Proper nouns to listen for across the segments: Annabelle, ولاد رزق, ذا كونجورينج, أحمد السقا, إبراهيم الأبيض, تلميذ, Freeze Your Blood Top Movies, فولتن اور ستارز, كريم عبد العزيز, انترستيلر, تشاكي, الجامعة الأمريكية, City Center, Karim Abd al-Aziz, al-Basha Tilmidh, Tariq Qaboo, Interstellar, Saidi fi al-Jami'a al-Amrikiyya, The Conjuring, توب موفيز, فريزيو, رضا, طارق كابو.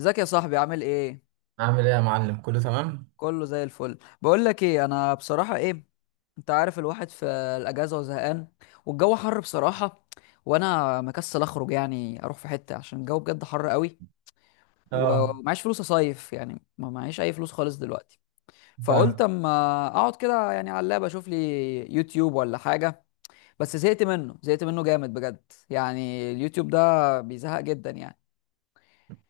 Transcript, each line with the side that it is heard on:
left: ازيك يا صاحبي، عامل ايه؟
right: عامل ايه يا معلم؟ كله تمام.
left: كله زي الفل. بقول لك ايه، انا بصراحه ايه، انت عارف الواحد في الاجازه وزهقان، والجو حر بصراحه، وانا مكسل اخرج، يعني اروح في حته عشان الجو بجد حر قوي،
right: اه.
left: ومعيش فلوس اصيف، يعني ما معيش اي فلوس خالص دلوقتي. فقلت
right: فاهم.
left: اما اقعد كده يعني على اللاب اشوف لي يوتيوب ولا حاجه. بس زهقت منه زهقت منه جامد بجد، يعني اليوتيوب ده بيزهق جدا يعني.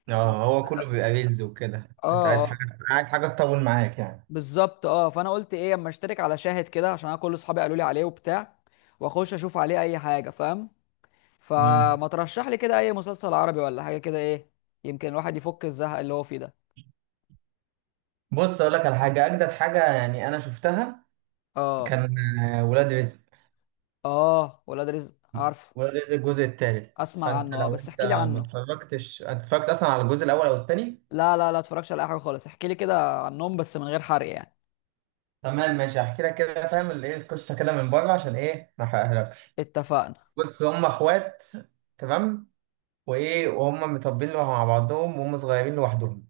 right: اه، هو كله
left: فدخلت.
right: بيبقى ريلز وكده. انت
left: اه
right: عايز
left: اه،
right: حاجه؟ عايز حاجه تطول معاك يعني.
left: بالظبط اه. فانا قلت ايه، اما اشترك على شاهد كده عشان انا كل اصحابي قالوا لي عليه وبتاع، واخش اشوف عليه اي حاجه، فاهم؟
right: امم.
left: فما ترشح لي كده اي مسلسل عربي ولا حاجه كده، ايه يمكن الواحد يفك الزهق اللي هو فيه ده.
right: بص اقول لك على حاجه، اجدد حاجه يعني انا شفتها،
left: اه
right: كان ولاد رزق.
left: اه، ولاد رزق، عارفه.
right: ولاد رزق الجزء الثالث.
left: اسمع
right: فانت
left: عنه، اه
right: لو
left: بس
right: انت
left: احكي لي
right: ما
left: عنه.
right: اتفرجتش، انت اتفرجت اصلا على الجزء الاول او الثاني؟
left: لا لا لا، اتفرجش على اي حاجه خالص، احكي لي كده عنهم بس من غير حرق يعني.
right: تمام ماشي، هحكي لك كده فاهم ايه القصه كده من بره عشان ايه ما احرقهالكش.
left: اتفقنا.
right: بص، هم اخوات. تمام. وايه وهم متربيين مع بعضهم وهم صغيرين لوحدهم.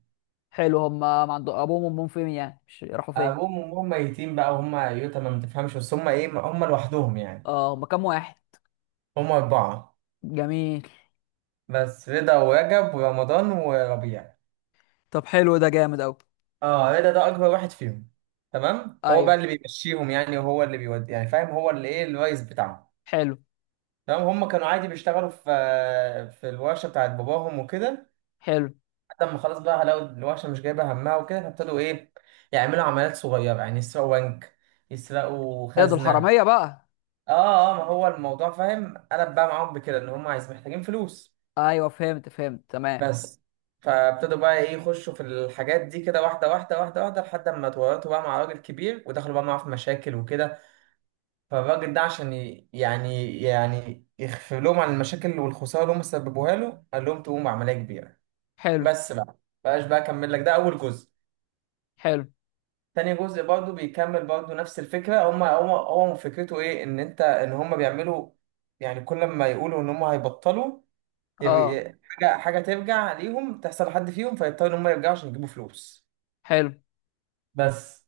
left: حلو، هم ما عندهم ابوهم وامهم؟ فين يعني؟ مش راحوا فين.
right: ابوهم وامهم ميتين بقى وهم يتامى ما تفهمش، بس هم هم لوحدهم يعني.
left: اه، هم كام واحد؟
right: هم اربعه.
left: جميل.
right: بس رضا ورجب ورمضان وربيع.
left: طب حلو، ده جامد اوي.
right: اه، رضا ده اكبر واحد فيهم. تمام، هو بقى
left: ايوه
right: اللي بيمشيهم يعني، وهو اللي بيودي يعني فاهم، هو اللي الرئيس بتاعهم.
left: حلو
right: تمام، هم كانوا عادي بيشتغلوا في الورشه بتاعت باباهم وكده،
left: حلو.
right: لحد ما خلاص بقى لقوا الورشه مش جايبه همها وكده، فابتدوا يعملوا عمليات صغيره، يعني يسرقوا بنك، يسرقوا
left: ايه ده،
right: خزنه.
left: الحراميه بقى؟
right: اه اه، ما هو الموضوع فاهم قلب بقى معاهم بكده ان هم عايز محتاجين فلوس.
left: ايوه فهمت فهمت، تمام.
right: بس. فابتدوا بقى يخشوا في الحاجات دي كده واحده واحده واحده واحده، لحد ما اتورطوا بقى مع راجل كبير ودخلوا بقى معاه في مشاكل وكده. فالراجل ده عشان يعني يخفي لهم عن المشاكل والخساره اللي هم سببوها له، قال لهم تقوموا بعمليه كبيره.
left: حلو.
right: بس بقى، بقاش بقى اكمل لك، ده اول جزء.
left: حلو
right: تاني جزء برضه بيكمل برضه نفس الفكره. هم هو فكرته ايه، ان هم بيعملوا يعني كل ما يقولوا ان هم هيبطلوا، يبقى-
left: اه.
right: يبقى- حاجة حاجة ترجع ليهم تحصل لحد فيهم فيضطروا إن هم يرجعوا عشان يجيبوا فلوس.
left: حلو
right: بس.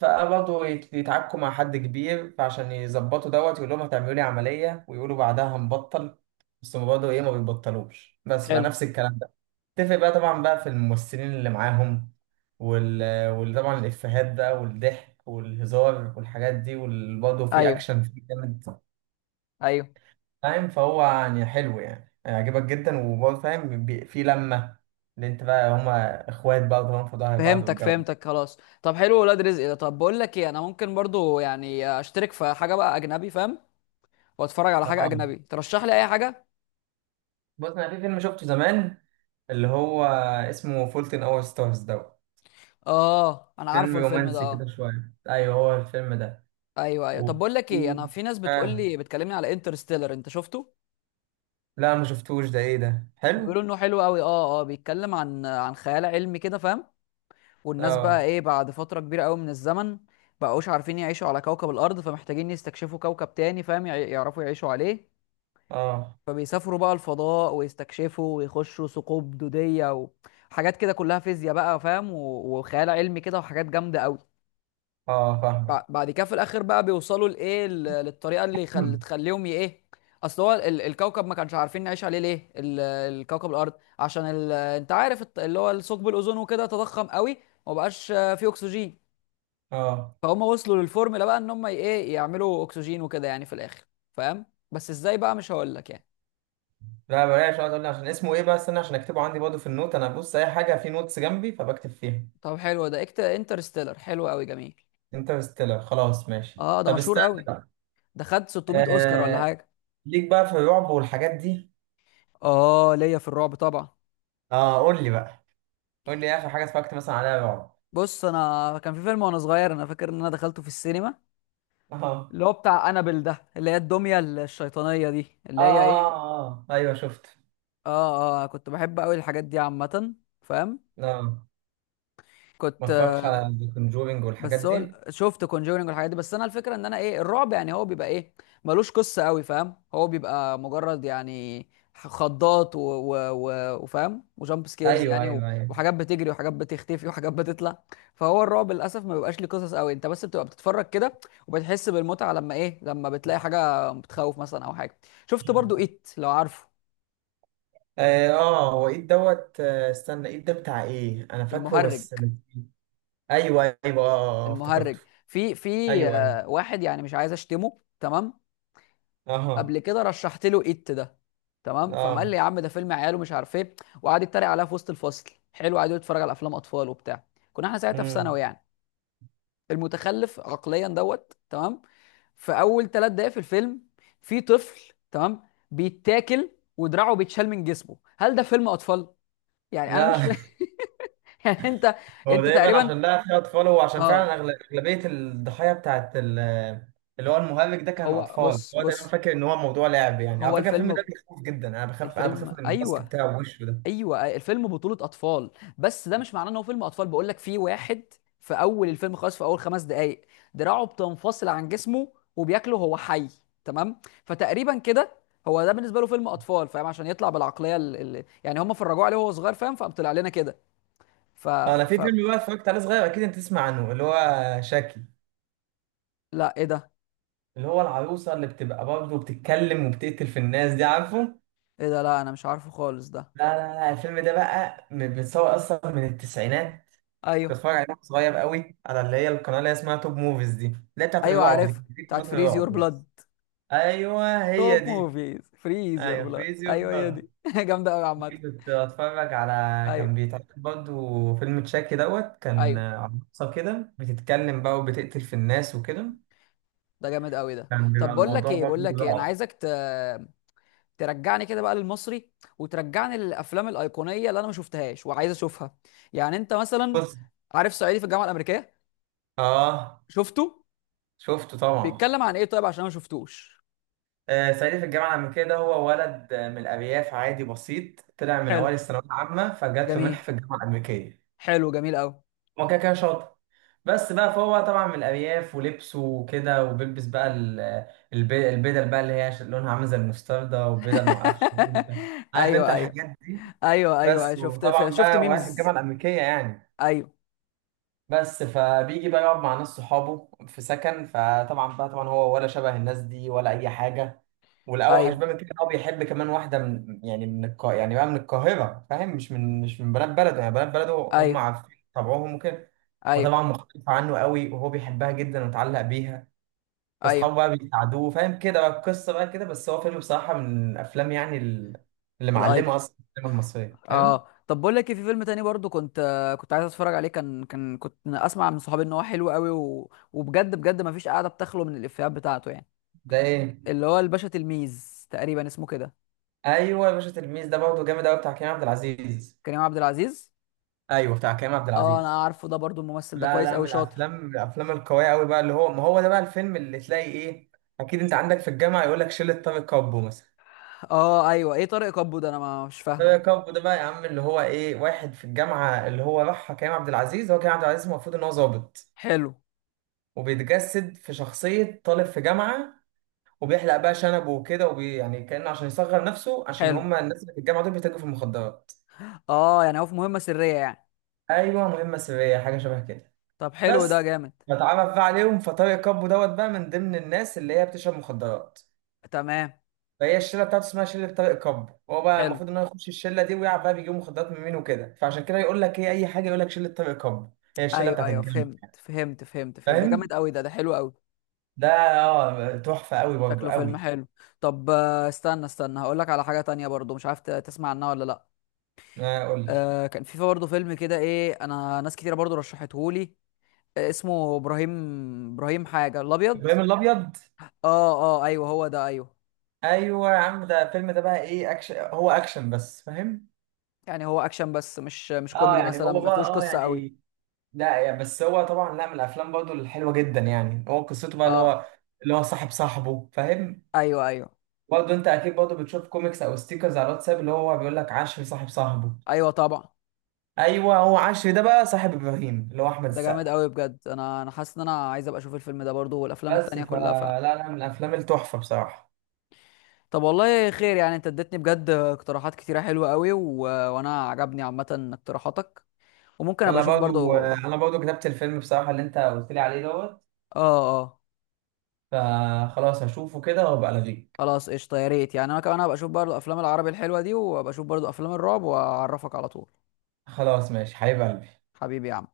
right: فبرضه يتعاركوا مع حد كبير، فعشان يظبطوا دوت يقول لهم هتعملوا لي عملية ويقولوا بعدها هنبطل، بس هم برضه ما بيبطلوش. بس بقى
left: حلو.
right: نفس الكلام ده، تفرق بقى طبعا بقى في الممثلين اللي معاهم وال وطبعا الإفيهات بقى والضحك والهزار والحاجات دي، وبرضه في
left: ايوه
right: أكشن فيه جامد
left: ايوه،
right: فاهم. فهو يعني حلو، يعني هيعجبك جدا، وبرضه فاهم في لمة، اللي انت بقى هما اخوات بقى، وطبعا في ظهر بعض
left: فهمتك
right: والجو ده.
left: فهمتك، خلاص. طب حلو، ولاد رزق ده. طب بقول لك ايه، انا ممكن برضو يعني اشترك في حاجه بقى اجنبي، فاهم؟ واتفرج على حاجه
right: اه،
left: اجنبي. ترشح لي اي حاجه.
right: بص انا في فيلم شفته زمان اللي هو اسمه فولتن اور ستارز دوت.
left: اه، انا
right: فيلم
left: عارفه الفيلم ده،
right: رومانسي كده
left: اه.
right: شوية. ايوه هو الفيلم ده.
left: ايوه ايوه.
right: و...
left: طب بقول لك ايه، انا في ناس بتقول
right: آه.
left: لي بتكلمني على انترستيلر، انت شفته؟
right: لا ما شفتوش ده، ايه ده حلو؟
left: بيقولوا انه حلو قوي. اه اه، بيتكلم عن خيال علمي كده، فاهم؟ والناس بقى
right: اه
left: ايه بعد فترة كبيرة قوي من الزمن بقوش عارفين يعيشوا على كوكب الأرض، فمحتاجين يستكشفوا كوكب تاني، فاهم؟ يعرفوا يعيشوا عليه.
right: اه
left: فبيسافروا بقى الفضاء ويستكشفوا ويخشوا ثقوب دودية وحاجات كده كلها فيزياء بقى، فاهم؟ وخيال علمي كده وحاجات جامدة قوي.
right: اه. فاهمك.
left: بعد كده في الآخر بقى بيوصلوا لإيه، للطريقة اللي تخليهم ي- ايه اصل هو الكوكب ما كانش عارفين نعيش عليه ليه، الكوكب الارض، عشان انت عارف اللي هو ثقب الاوزون وكده تضخم قوي ومبقاش فيه اكسجين.
right: اه.
left: فهم وصلوا للفورمولا بقى ان هم ايه يعملوا اكسجين وكده يعني في الاخر، فاهم؟ بس ازاي بقى مش هقول لك يعني.
right: لا بلاش، اقعد اقول لي عشان اسمه ايه بقى، استنى عشان اكتبه عندي برضه في النوت، انا ببص اي حاجة في نوتس جنبي فبكتب فيها.
left: طب حلو ده، اكت انترستيلر حلو قوي، جميل.
right: انترستيلر خلاص ماشي،
left: اه ده
right: طب
left: مشهور
right: استنى
left: قوي،
right: بقى.
left: ده خد 600 اوسكار ولا
right: آه.
left: حاجه.
right: ليك بقى في الرعب والحاجات دي.
left: اه، ليا في الرعب طبعا.
right: اه قول لي بقى، قول لي ايه اخر حاجه اتفرجت مثلا عليها رعب.
left: بص، انا كان في فيلم وانا صغير، انا فاكر ان انا دخلته في السينما،
right: اه اه.
left: اللي هو بتاع انابل ده، اللي هي الدميه الشيطانيه دي،
right: اه
left: اللي هي
right: اه
left: ايه.
right: آه، ايوه شفت.
left: اه اه، كنت بحب قوي الحاجات دي عامه، فاهم؟
right: اه، ما
left: كنت.
right: اتفرجتش على ذا كونجورينج والحاجات
left: بس هو
right: دي.
left: شفت كونجورينج والحاجات دي، بس انا الفكره ان انا ايه، الرعب يعني هو بيبقى ايه، ملوش قصه قوي، فاهم؟ هو بيبقى مجرد يعني خضات و... و... و... وفاهم، وجامب سكيرز
right: ايوه
left: يعني،
right: ايوه ايوه.
left: وحاجات بتجري وحاجات بتختفي وحاجات بتطلع. فهو الرعب للاسف ما بيبقاش ليه قصص قوي، انت بس بتبقى بتتفرج كده وبتحس بالمتعه لما ايه، لما بتلاقي حاجه بتخوف مثلا او حاجه. شفت برضو ايت؟ لو عارفه
right: اه، آه، هو ايه دوت، استنى، ايه ده بتاع ايه، انا فاكره
left: المهرج،
right: بس. ايوه ايوه اه
left: المهرج
right: افتكرته.
left: في في
right: ايوه ايوه.
left: آه، واحد، يعني مش عايز اشتمه، تمام.
right: اه
left: قبل كده رشحت له ايت ده، تمام، فقام قال
right: اه.
left: لي يا عم ده فيلم عيال ومش عارف ايه، وقعد يتريق عليها في وسط الفصل. حلو، قعد يتفرج على افلام اطفال وبتاع. كنا احنا ساعتها في ثانوي
right: امم.
left: يعني، المتخلف عقليا دوت. تمام، في اول ثلاث دقايق في الفيلم في طفل، تمام، بيتاكل ودراعه بيتشال من جسمه. هل ده فيلم اطفال؟ يعني انا مش
right: لا
left: فاهم يعني انت،
right: هو
left: انت
right: دايما
left: تقريبا،
right: عشان لا فيها اطفال، وعشان فعلا
left: اه.
right: اغلبيه الضحايا بتاعت اللي هو المهلك ده كان
left: هو
right: اطفال،
left: بص
right: هو دايما
left: بص،
right: فاكر ان هو موضوع لعب يعني. على
left: هو
right: فكره الفيلم ده بيخوف جدا، انا بخاف
left: الفيلم
right: من الماسك
left: ايوه
right: بتاعه وشه ده.
left: ايوه الفيلم بطولة اطفال، بس ده مش معناه ان هو فيلم اطفال. بقول لك، في واحد في اول الفيلم خالص، في اول خمس دقائق، دراعه بتنفصل عن جسمه وبياكله هو حي، تمام. فتقريبا كده، هو ده بالنسبه له فيلم اطفال، فاهم؟ عشان يطلع بالعقليه يعني هم فرجوه عليه وهو صغير، فاهم؟ فقام طلع لنا كده. ف...
right: انا في
left: ف
right: فيلم بقى اتفرجت عليه صغير، اكيد انت تسمع عنه، اللي هو شاكي،
left: لا ايه ده.
right: اللي هو العروسه اللي بتبقى برضه بتتكلم وبتقتل في الناس دي، عارفه؟
left: ايه ده؟ لا انا مش عارفه خالص ده.
right: لا لا لا، الفيلم ده بقى بيتصور اصلا من التسعينات، كنت
left: ايوه
right: بتفرج عليه وأنا صغير قوي على اللي هي القناه اللي هي اسمها توب موفيز دي، اللي هي بتاعت
left: ايوه،
right: الرعب، دي
left: عارف
right: دي قناه
left: بتاعت فريز يور
right: الرعب.
left: بلاد.
right: ايوه هي
left: توب
right: دي.
left: موفيز، فريز يور
right: ايوه
left: بلاد،
right: فريزيو في
left: ايوه هي
right: دماغك،
left: دي جامده قوي عامه.
right: دي كنت اتفرج على،
left: ايوه
right: كان بيتعرض برضه فيلم تشاكي دوت، كان
left: ايوه.
right: عروسه كده بتتكلم بقى وبتقتل في الناس وكده،
left: ده جامد قوي ده.
right: كان بيبقى
left: طب بقول لك
right: الموضوع
left: ايه،
right: برضه
left: انا
right: رعب.
left: عايزك ترجعني كده بقى للمصري، وترجعني للافلام الايقونيه اللي انا ما شفتهاش وعايز اشوفها. يعني انت مثلا
right: بص.
left: عارف صعيدي في الجامعه الامريكيه،
right: اه
left: شفته؟
right: شفته طبعا.
left: بيتكلم عن ايه طيب، عشان أنا ما شفتوش.
right: صعيدي في الجامعه الامريكيه ده، هو ولد من الارياف، عادي بسيط، طلع من
left: حلو،
right: اوائل الثانويه العامه فجات له منحه
left: جميل.
right: في الجامعه الامريكيه.
left: حلو جميل قوي.
right: هو كده كده شاطر، بس بقى فهو طبعا من الأرياف، ولبسه وكده وبيلبس بقى البدل بقى اللي هي لونها عامل زي المستردة، وبدل معرفش إيه كده. عارف انت
left: ايوه ايوه.
right: الحاجات دي،
left: ايوه ايوه
right: بس.
left: شفت
right: وطبعا
left: شفت
right: بقى رايح الجامعة
left: ميمز.
right: الأمريكية يعني،
left: ايوه
right: بس. فبيجي بقى يقعد مع ناس صحابه في سكن، فطبعا بقى طبعا هو ولا شبه الناس دي ولا أي حاجة، والأوحش
left: ايوه
right: بقى من كده إن هو بيحب كمان واحدة من، يعني من القا يعني بقى من القاهرة فاهم، مش من بنات بلده، يعني بنات بلده هم
left: ايوه.
right: عارفين طبعهم وكده،
left: ايوه
right: فطبعا مختلفة عنه قوي وهو بيحبها جدا ومتعلق بيها.
left: ايوه.
right: فاصحابه بقى بيساعدوه فاهم كده، بقى القصة بقى كده، بس هو فيلم بصراحة من الأفلام يعني اللي معلمة
left: الايقونه.
right: أصلا في السينما المصرية فاهم.
left: اه طب بقول لك إيه، في فيلم تاني برضو كنت عايز اتفرج عليه، كان كان كنت اسمع من صحابي ان هو حلو قوي وبجد بجد ما فيش قاعده بتخلو من الافيهات بتاعته يعني،
right: ده إيه؟
left: اللي هو الباشا تلميذ تقريبا اسمه كده.
right: أيوه، يا باشا تلميذ ده برضه جامد قوي، بتاع كريم عبد العزيز.
left: كريم عبد العزيز.
right: أيوه بتاع كريم عبد
left: اه
right: العزيز.
left: انا عارفه ده برضو، الممثل ده
right: لا
left: كويس
right: لا،
left: قوي،
right: من
left: شاطر.
right: الأفلام من الأفلام القوية قوي بقى، اللي هو، ما هو ده بقى الفيلم اللي تلاقي إيه أكيد أنت عندك في الجامعة يقول لك شلة طارق كابو مثلا.
left: اه ايوه، ايه طارق كابو ده؟ انا ما مش
right: طارق
left: فاهمه.
right: كابو ده بقى يا عم اللي هو إيه واحد في الجامعة اللي هو راحها كريم عبد العزيز، هو كريم عبد العزيز المفروض إن هو ظابط،
left: حلو.
right: وبيتجسد في شخصية طالب في جامعة، وبيحلق بقى شنبه وكده، يعني كأنه عشان يصغر نفسه، عشان
left: حلو،
right: هما الناس اللي في الجامعة دول بيتاجروا في المخدرات.
left: اه يعني هو في مهمه سريه يعني.
right: أيوه، مهمة سرية حاجة شبه كده،
left: طب حلو، ده
right: بس.
left: جامد.
right: بتعرف بقى عليهم، فطارق كابو دوت بقى من ضمن الناس اللي هي بتشرب مخدرات،
left: تمام.
right: فهي الشلة بتاعته اسمها شلة طارق كابو، هو بقى
left: حلو.
right: المفروض إن هو يخش الشلة دي ويعرف بقى بيجيبوا مخدرات من مين وكده، فعشان كده يقول لك إيه أي حاجة يقول لك شلة طارق كابو. هي الشلة
left: ايوه
right: بتاعت
left: ايوه
right: الجامعة.
left: فهمت فهمت فهمت فهمت، ده
right: فاهم؟
left: جامد قوي ده، ده حلو قوي.
right: ده اه تحفة أوي برضه
left: شكله فيلم
right: أوي.
left: حلو. طب استنى استنى، هقول لك على حاجه تانية برضو، مش عارف تسمع عنها ولا لا.
right: قول لي.
left: آه كان في برضو فيلم كده ايه، انا ناس كتيره برضو رشحته لي، آه اسمه ابراهيم، ابراهيم حاجه الابيض.
right: إبراهيم الأبيض.
left: اه اه، ايوه هو ده، ايوه.
right: ايوه يا عم، ده الفيلم ده بقى اكشن، هو اكشن بس فاهم.
left: يعني هو اكشن بس، مش مش
right: اه
left: كوميدي
right: يعني
left: مثلا،
right: هو
left: ما
right: بقى
left: فيهوش قصه قوي.
right: يعني، لا يعني بس هو طبعا لا من الافلام برضه الحلوه جدا، يعني هو قصته بقى اللي
left: اه.
right: هو، اللي هو صاحب صاحبه فاهم.
left: ايوه ايوه.
right: برضه انت اكيد برضه بتشوف كوميكس او ستيكرز على الواتساب، اللي هو بيقول لك عشري صاحب صاحبه.
left: ايوه طبعا.
right: ايوه، هو عشري ده بقى صاحب ابراهيم اللي هو احمد
left: ده جامد
right: السقا.
left: قوي بجد، انا انا حاسس ان انا عايز ابقى اشوف الفيلم ده برضو، والافلام
right: بس،
left: التانية كلها. ف
right: فلا لا لا، من الافلام التحفه بصراحه.
left: طب، والله خير يعني، انت اديتني بجد اقتراحات كتيرة حلوة قوي، وانا عجبني عامة اقتراحاتك، وممكن ابقى
right: انا
left: اشوف برضو،
right: برضه
left: اه
right: انا برضه كتبت الفيلم بصراحه اللي انت قلت لي عليه دوت،
left: اه.
right: فخلاص هشوفه كده وابقى الغيك.
left: خلاص قشطه، يا ريت يعني، انا كمان هبقى اشوف برضو افلام العربي الحلوه دي، وابقى اشوف برضو افلام الرعب واعرفك على طول.
right: خلاص ماشي حبيب قلبي.
left: حبيبي يا عم.